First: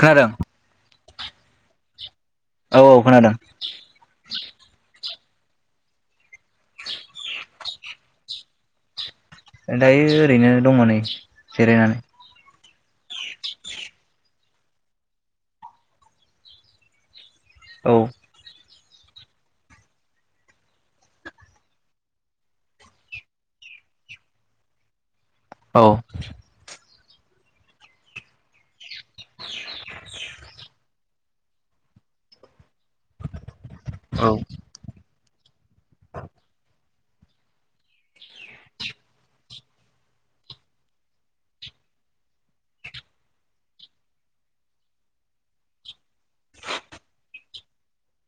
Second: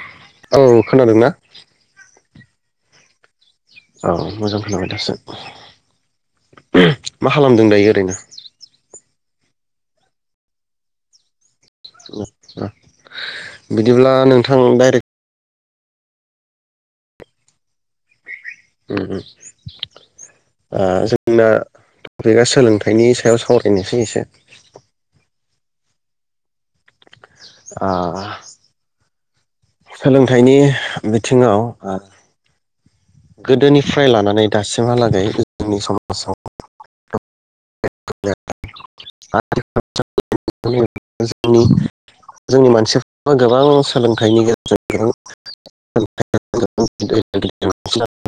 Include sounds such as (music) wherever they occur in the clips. खोनादों औ खोनादोंना? औ औ खोनादों। औ मोजां खोनाबाय दासो मा खालामदों दायो ओरैनो? दायो ओरैनो दङ नै जिरायनानै (unintelligible) बिदिब्ला नोंथा आं डाइरेक्ट औ ओम ओम ओ जोंना टपिकआ सोलोंथाइनि सायाव सावरायनोसै एसे। औ आह (unintelligible) सोलोंथाइनि बिथिङाव गोदोनिफ्राय औ लानानै दासिमहालागै जोंनि समाजाव (unintelligible) जोंनि मानसिफ्राब गोबां सोलोंथाइनि गेजेरजों (unintelligible)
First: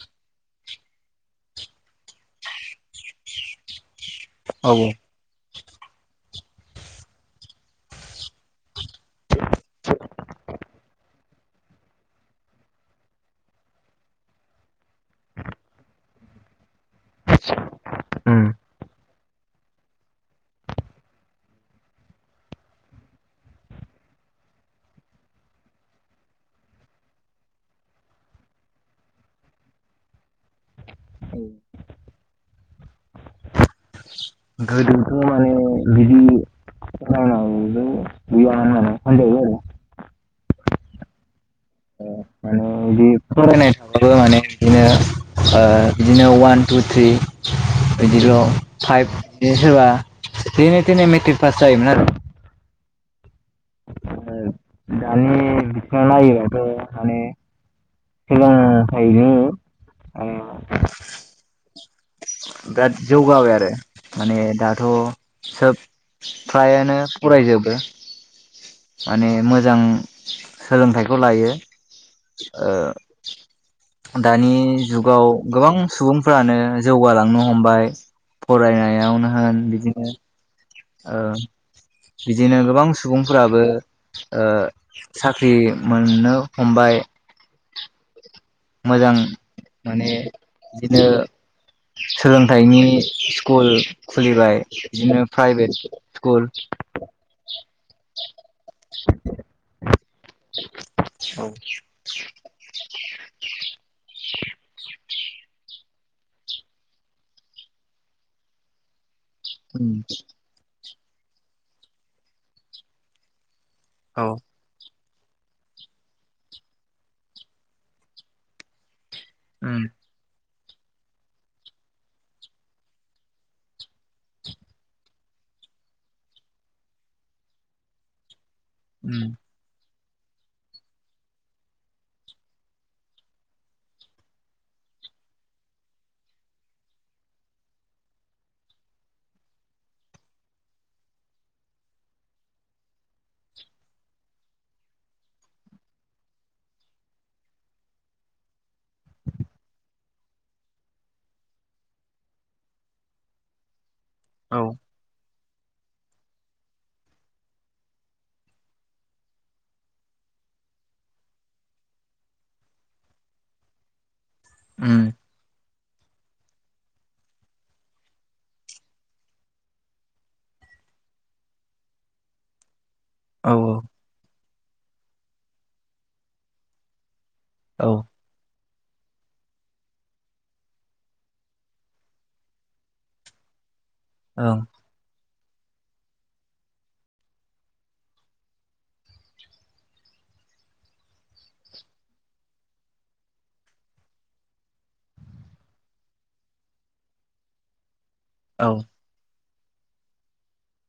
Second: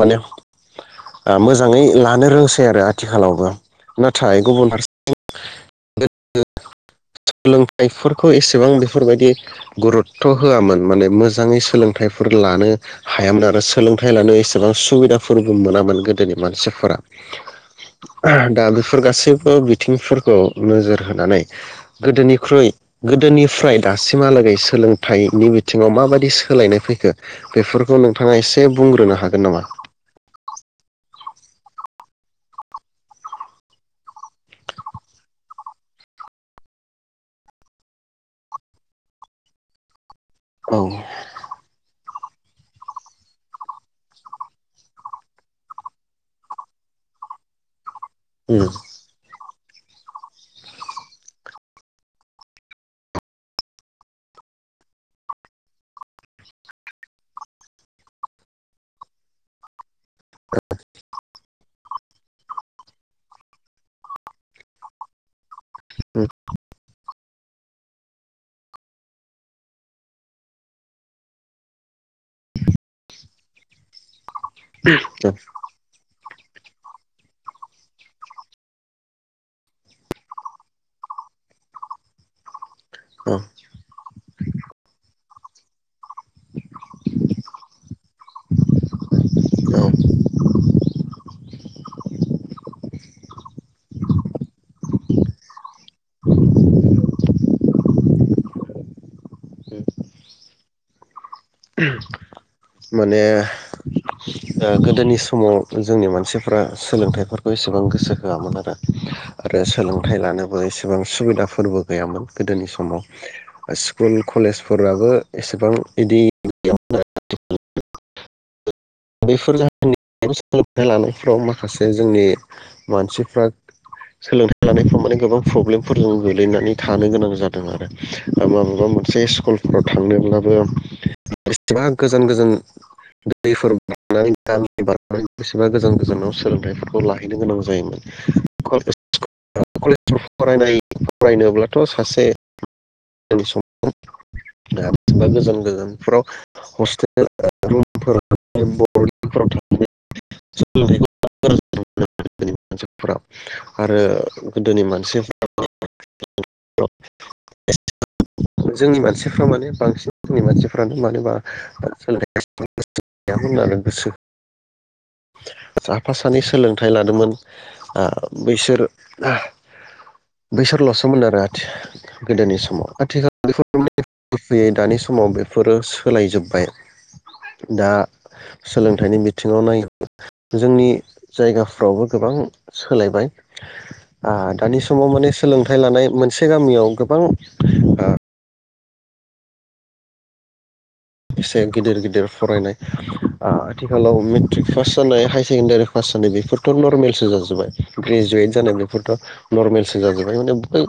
माने मोजाङै लानो रोंसै आरो आथिखालावबो। नाथाय गुबुन फारसेथिं (unintelligible) सोलोंथाइफोरखौ एसेबां बेफोरबायदि गुरुत्थ' होआमोन माने मोज मोजाङै सोलोंथाइफोर लानो हायामोन आरो सोलोंथाइ लानो एसेबां सुबिदाफोरबो मोनामोन गोदोनि मानसिफोरा। उम दा बेफोर गासैबो बिथिंफोरखौ नोजोर होनानै गोदोनिख्रुइ गोदोनिफ्राय दासिमहालागै सोलोंथाइनि बिथिङाव माबायदि सोलायनाय फैखो बेफोरखौ नोंथाङा एसे बुंग्रोनो हागोन नामा? गोदोथ माने बिदि सानावबो गैयामोन माने मोनजायो आरो। औ माने बिदिनो बिदिनो अवान टु थ्रि बिदिल उम फाइभ बिदनो सोरबा जेने तेने मेथ्रिक फास जायोमोन आरो। दानि बिथिङाव नायोबाथ' माने सोलोंथाइनि (unintelligible) बिराद जौगाबाय आरो माने दाथ सोब उम फ्रायानो फरायजोबो माने मोजां सोलोंथाइखौ लायो ओ दानि जुगाव गोबां सुबुं फोरानो जौगालांनो हमबाय फरायनायावनो होन बिदिनो ओ बिदिनो गोबां औ सुबुंफोराबो ओ साख्रि मोननो हमबाय मोजां औ माने बिदिनो सोलोंथाइनि स्कुल खुलिबाय बिदिनो प्राइभेट स्कुल (unintelligible) (unintelligible) माने (unintelligible) ओ गोदोनि समाव जोंनि मानसिफ्रा सोलोंथाइफोरखौ एसेबां गोसो होआमोन आरो आरो उम सोलोंथाइ लानोबो एसे सेबां सुबिदाफोरबो गैयामोन गोदोनि समाव स्कुल कलेजफोराबो एसेबां बिदि (unintelligible) बेफोर (unintelligible) उम सोलोंथाइ लानायफ्राव माखासे जोंनि मानसिफ्रा सोलोंथाइ लानायफ्राव माने गोबां प्रब्लेमफोरजों गोग्लैनानै थानो गोनां जादों आरो माबा माबा मोनसे उम स्कुलफ्राव थांनोब्लाबो बेसेबा गोजान गोजान दैफोर बारनानै गामि बारनानै बेसेबा गोजान गोजानाव सोलोंथाइफोरखौ लाहैनो गोनां जायोमोन कलेज फरायनाय फरायनोब्लाथ' सासे समावबा गोजान गोजानफ्राव हस्टेल रूमफोराव (unintelligible) गोदोनि मानसिफोरा आरो औ गोदोनि मानसि (unintelligible) जोंनि मानसिफ्रा माने बांसिन जोंनि मानसिफ्रानो मानोबा सोलोंथाइयाव एसेबां गोसो गैयामोन होननानै गोसो उम साफा सानै सोलों थाइ लादोंमोन आ बैसोर आह बैसोरल'सोमोन आरो आथि गोदोनि समाव औ आथिखालाव (unintelligible) फैयै दानि समाव बेफोरो सोलायजोबबाय औ दा सोलोंथाइनि बिथिङाव नायोबा जोंनि जायगाफ्रावबो गोबां सोलायबाय आ दानि समाव बेस सोलोंथाइ लानाय मोनसे गामियाव गोबां आ एसे गिदिर गिदिर फरायनाय आ आथिखालाव मेट्रिक पास जानाय हायार सेकेण्डारि पास जानाय बेफोरथ' नरमेलसो जाजोबबाय ग्रेजुवेट औ जानाय बेफोरथ' नरमेलसो जाजोबबाय माने बै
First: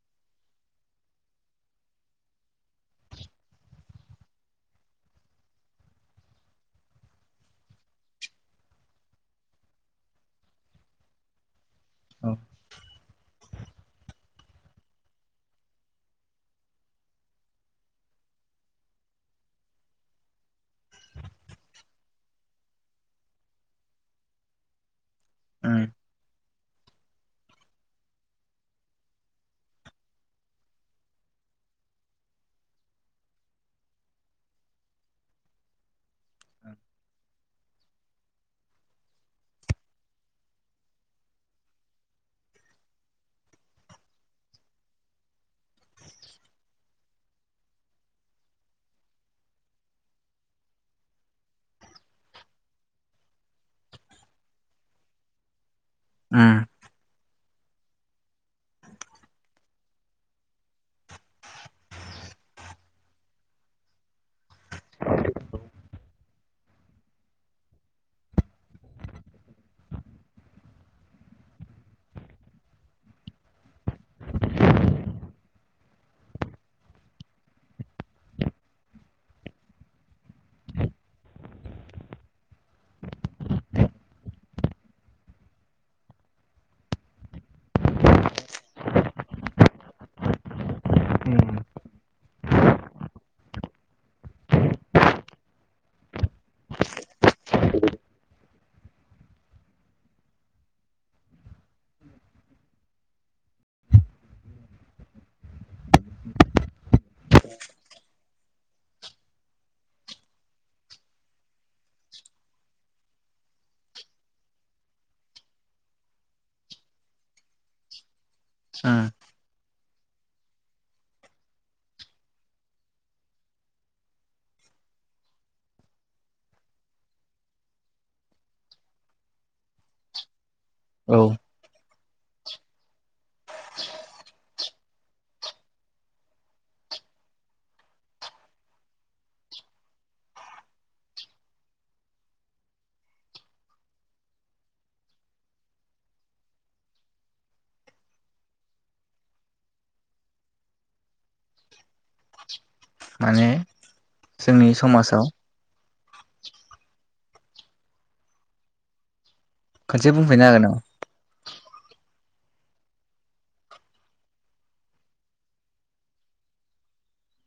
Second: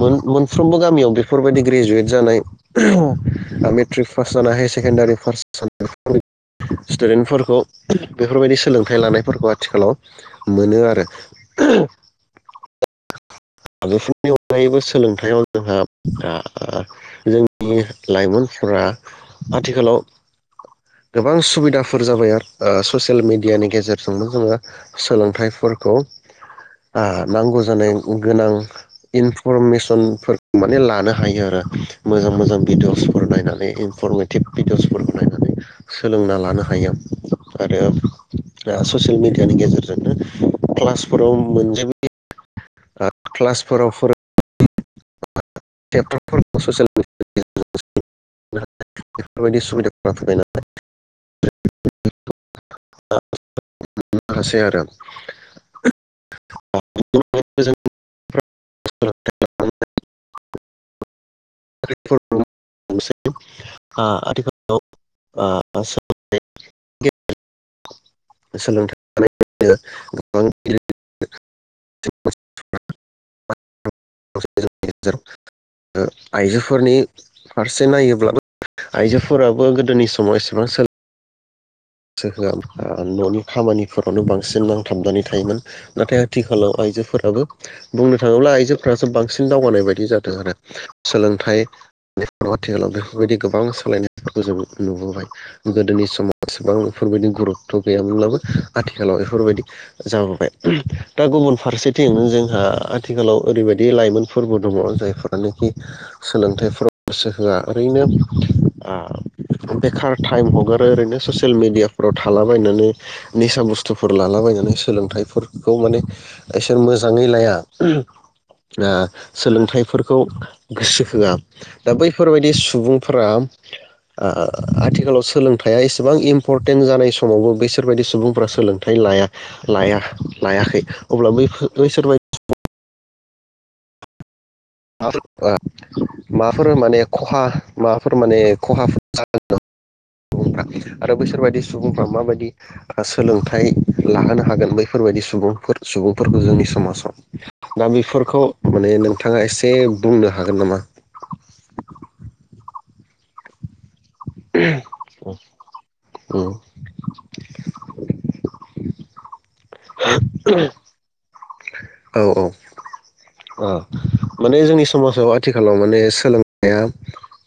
मोन मोनफ्रोमबो गामियाव बेफोरबायदि ग्रेजुवेट जानाय मेट्रिक पास पास जोंना हायार सेकेण्डारि फार जानाय (unintelligible) स्टुडेन्टफोरखौ बेफोरबायदि सोलोंथाइ लानायफोरखौ आथिखालाव मोनो आरो (unintelligible) हादरफोरनि अनगायैबो सोलोंथाइआव जोंहा ओ जोंनि लाइमोनफोरा आथिखालाव गोबां सुबिदाफोर जाबाय आरो ससियेल मेडियानि गेजेरजोंनो जोङो उम सोलोंथाइफोरखौ आ नांगौ जानाय गोनां इनफरमेसन फोर माने लानो हायो आरो मोजां मोजां भिडअ'सफोर नायनानै इनफरमेटिभ भिडिअसफोरखौ नायनानै सोलोंना लानो हायो आरो ओ ससियेल मिडियानि गेजेरजोंनो क्लासफोराव मोनजोबो (unintelligible) बेफोरबायदि सुबिदाफोरा फैबाय नालाय (unintelligible) हासै आरो उम (unintelligible) (unintelligible) आथिखालाव सोलोंथाइ (unintelligible) गोबां (unintelligible) आइजोफोरनि फारसे नायोब्लाबो आइजोफोराबो गोदोनि समाव एसेबां सोलो गोसो होआ न'नि खामानिफोरावनो बांसिन नांथाबनानै थायोमोन नाथाय आथिखालाव आइजोफोराबो बुंनो थाङोब्ला आइजोफोरासो बांसिन दावगानाय बायदि जादों आरो सोलोंथाइ उम बे आथिखालाव बेफोरबायदि गोबां सोलायनायफोरखौ जों नुबोबाय गोदोनि समाव गोबां बेफोरबायदि गुरुतथ' गैयामोनब्लाबो आथिखालाव बेफोरबायदि जाबोबाय दा गुबुन फारसेथिं जोंहा आथिखालाव ओरैबायदि लाइमोनफोरबो दङ जायफोरानोखि सोलोंथाइफ्राव गोसो होआ ओरैनो ओ बेखार टाइम हगारो ओरैनो ससेल ससेल मिडिया फोराव थालाबायनानै निसा बुस्थुफोर लाला बायनानै सोलोंथाइफोरखौ माने इसोर मोजाङै लाया ना उम सोलोंथाइफोरखौ खौ गोसो होआ दा बैफोरबायाददि सुबुंफोरा आथिखालाव सोलोंथाइया एसे गोबां इम्परटेन्ट जानाय समावबो बैसोरबायदि सुबुंफ्रा सोलोंथाइ लाया-लाया लायाखै औ अब्ला बैफोर बैसोरबाय माफोर माने खहा माबाफोर माने खहा आरो बैसोरबायाददि सुबुंफ्रा माबायदि सोलोंथाइ लाहोनो हागोन बैफोरबायदि सुबुंफोर सुबुंफोरखौ जोंनि समाजाव दा बेफोरखौ माने नोंथाङा एसे से बुंनो हागोन नामा? माने? जोंनि समाजाव? उम खनसे बुंफैनो हागोन नामा? औ औ माने जोंनि समाजाव आथिखालाव माने सोलोंनाया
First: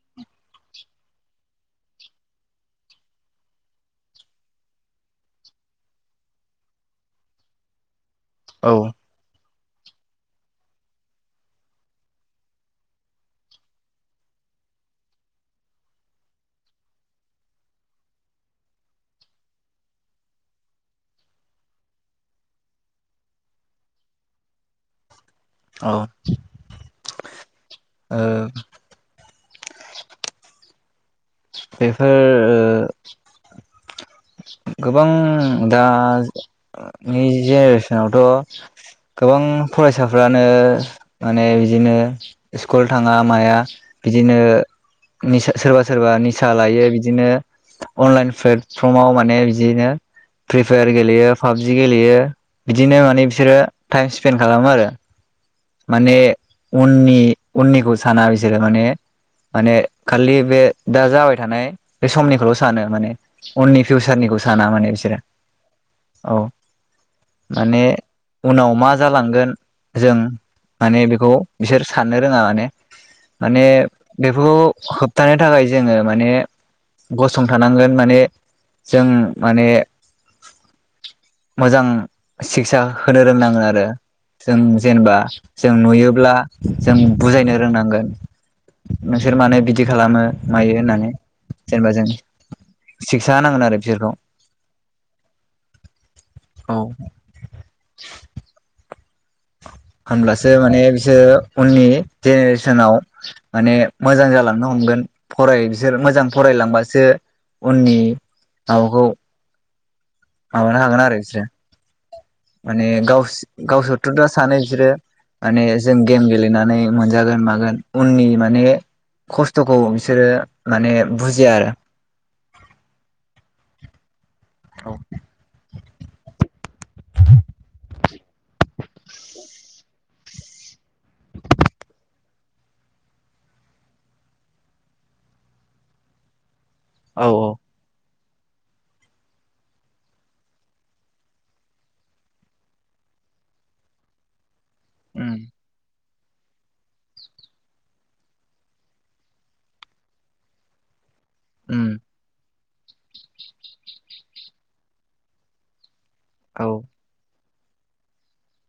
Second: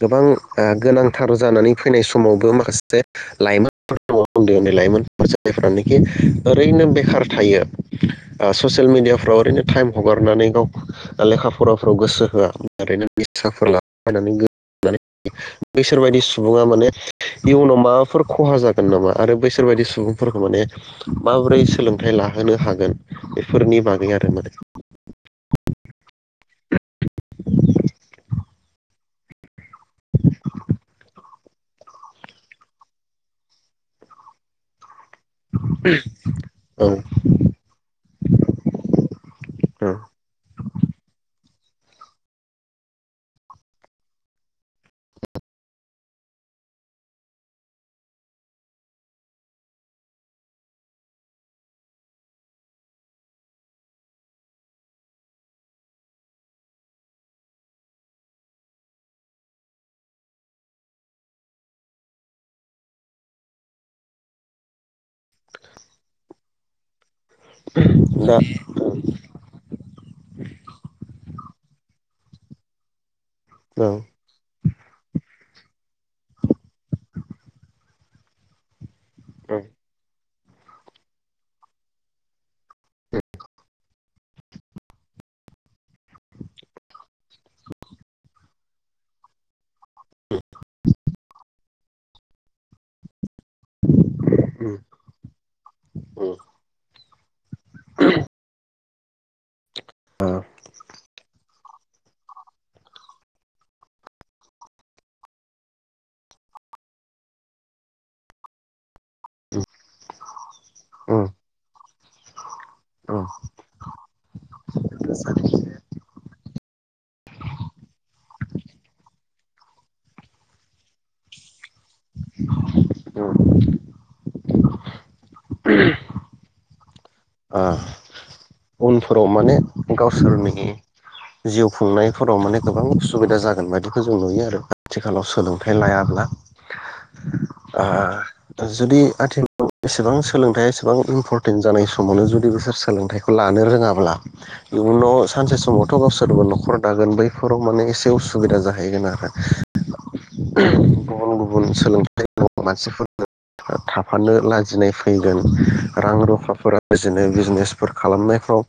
गोबां ओ गोनांथार जानानै फैनाय समावबो माखासे लाइमोन उन्दै उन्दै लाइमोनफोर जायफ्रानोखि ओरैनो बेखार थायो औ ससियेल मिडियाफ्राव ओरैनो टाइम हगारनानै गाव लेखा फराफोराव गोसो होआ ओरैनो निसाफोर लानानै बैसोरबायायदि सुबुङा माने इयुनाव माबाफोर खहा जागोन ग नामा? आरो बैसोर बदि सुबुंफोरखौ माने माबोरै सोलोंथाइ लाहोनो हागोन बेफोरनि बागै आरो माने। अ ओ बेफो ओ (unintelligible) गोबां औ दानि जेनेरेसनावथ गोबां औ फरायसाफ्रानो माने बिदिनो स्कुल थाङा माया बिदिनो निसा सोरबा सोरबा निसा लायो बिदिनो आनलाइन फ्लेटप्रमाव माने माने बिदिनो फ्रि फायार गेलेयो पाबजि गेलेयो बिदिनो माने बिसोरो टाइम स्पेन्ड खालामो आरो। माने उननि उननिखौ साना बिसोरो माने माने खालि बे दा जाबाय थानाय बे समनिखौल सानो माने उननि फिउसारनिखौ साना माने बिसोरो। माने दा उनाव मा जालांगोन जों माने बेखौ बिसोर साननो रोङा माने माने औ बेफोरखौ होबथानो थाखाय जोङो माने गसंथानांगोन माने जों माने मोजां सिखसा होनो रोंनांगोन आरो। जों जेनबा जों नुयोब्ला जों बुजायनो रोंनांगोन नोंसोर मानो बिदि खालामो मायो होननानै जेनेबा जों सा होनांगोन आरो बिसोरखौ उम उम औ। (inaudible) होमब्लासो माने बिसोर उननि जेनेरेसनाव माने मोजां जालांनो हमगोन फराय बिसोर मोजां फरायलांबासो उननि माबाखौ माबानो हागोन आरो बिसोरो। माने गावस गावसोर थ सानै बिसोरो माने जों गेम गेलेनानै मोनजागोन मागोन उननि माने खस्थ'खौ बिसोरो माने बुजिया आरो। उम ओ औ उनफोराव माने गावसोरनि जिउ खुंनायफोराव माने गोबां सुबिदा जागोन बायदिखौ जों नुयो आरो आथिखालाव सोलोंथाइ लायाब्ला। औ औ आ जुदि आथिखालाव एसेबां सोलोंथाइया एसेबां इम्परटेन्ट जानाय समावनो जुदि बिसोर सोलोंथाइखौ लानो रोङाब्ला इयुनाव उम सानसे समावथ गाव सोरबा न'खर दागोन बैफोराव माने एसे उसुबिदा जाहैगोन आरो गुबुन गुबुन उम सोलोंथाइ दङ मानसिफोर थाफानो लाजिनाय फैगोन रां औ रुफाफोरा बिजनो बिजनेस खालामनायफ्राव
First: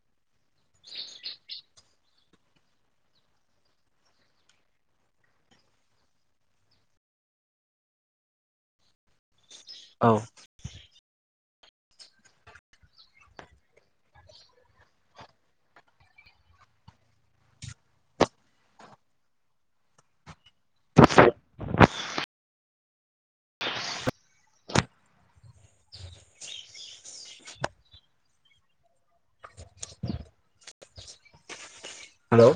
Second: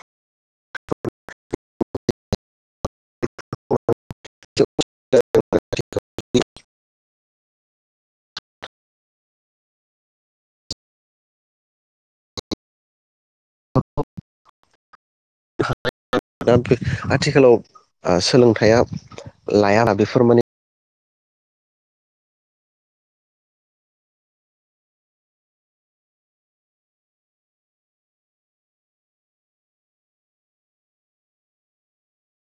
(unintelligible) औ (unintelligible) (unintelligible) दा आथि आथिखालाव ओ सोलोंथाइया लायाना बेफोर माने (inaudible) हेलौ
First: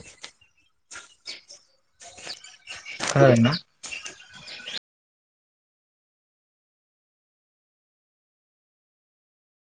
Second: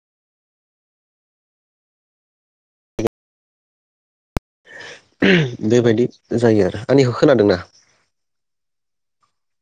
खोनादों ना बेबायदि जायो आरो आंनिखौ खोनादोंना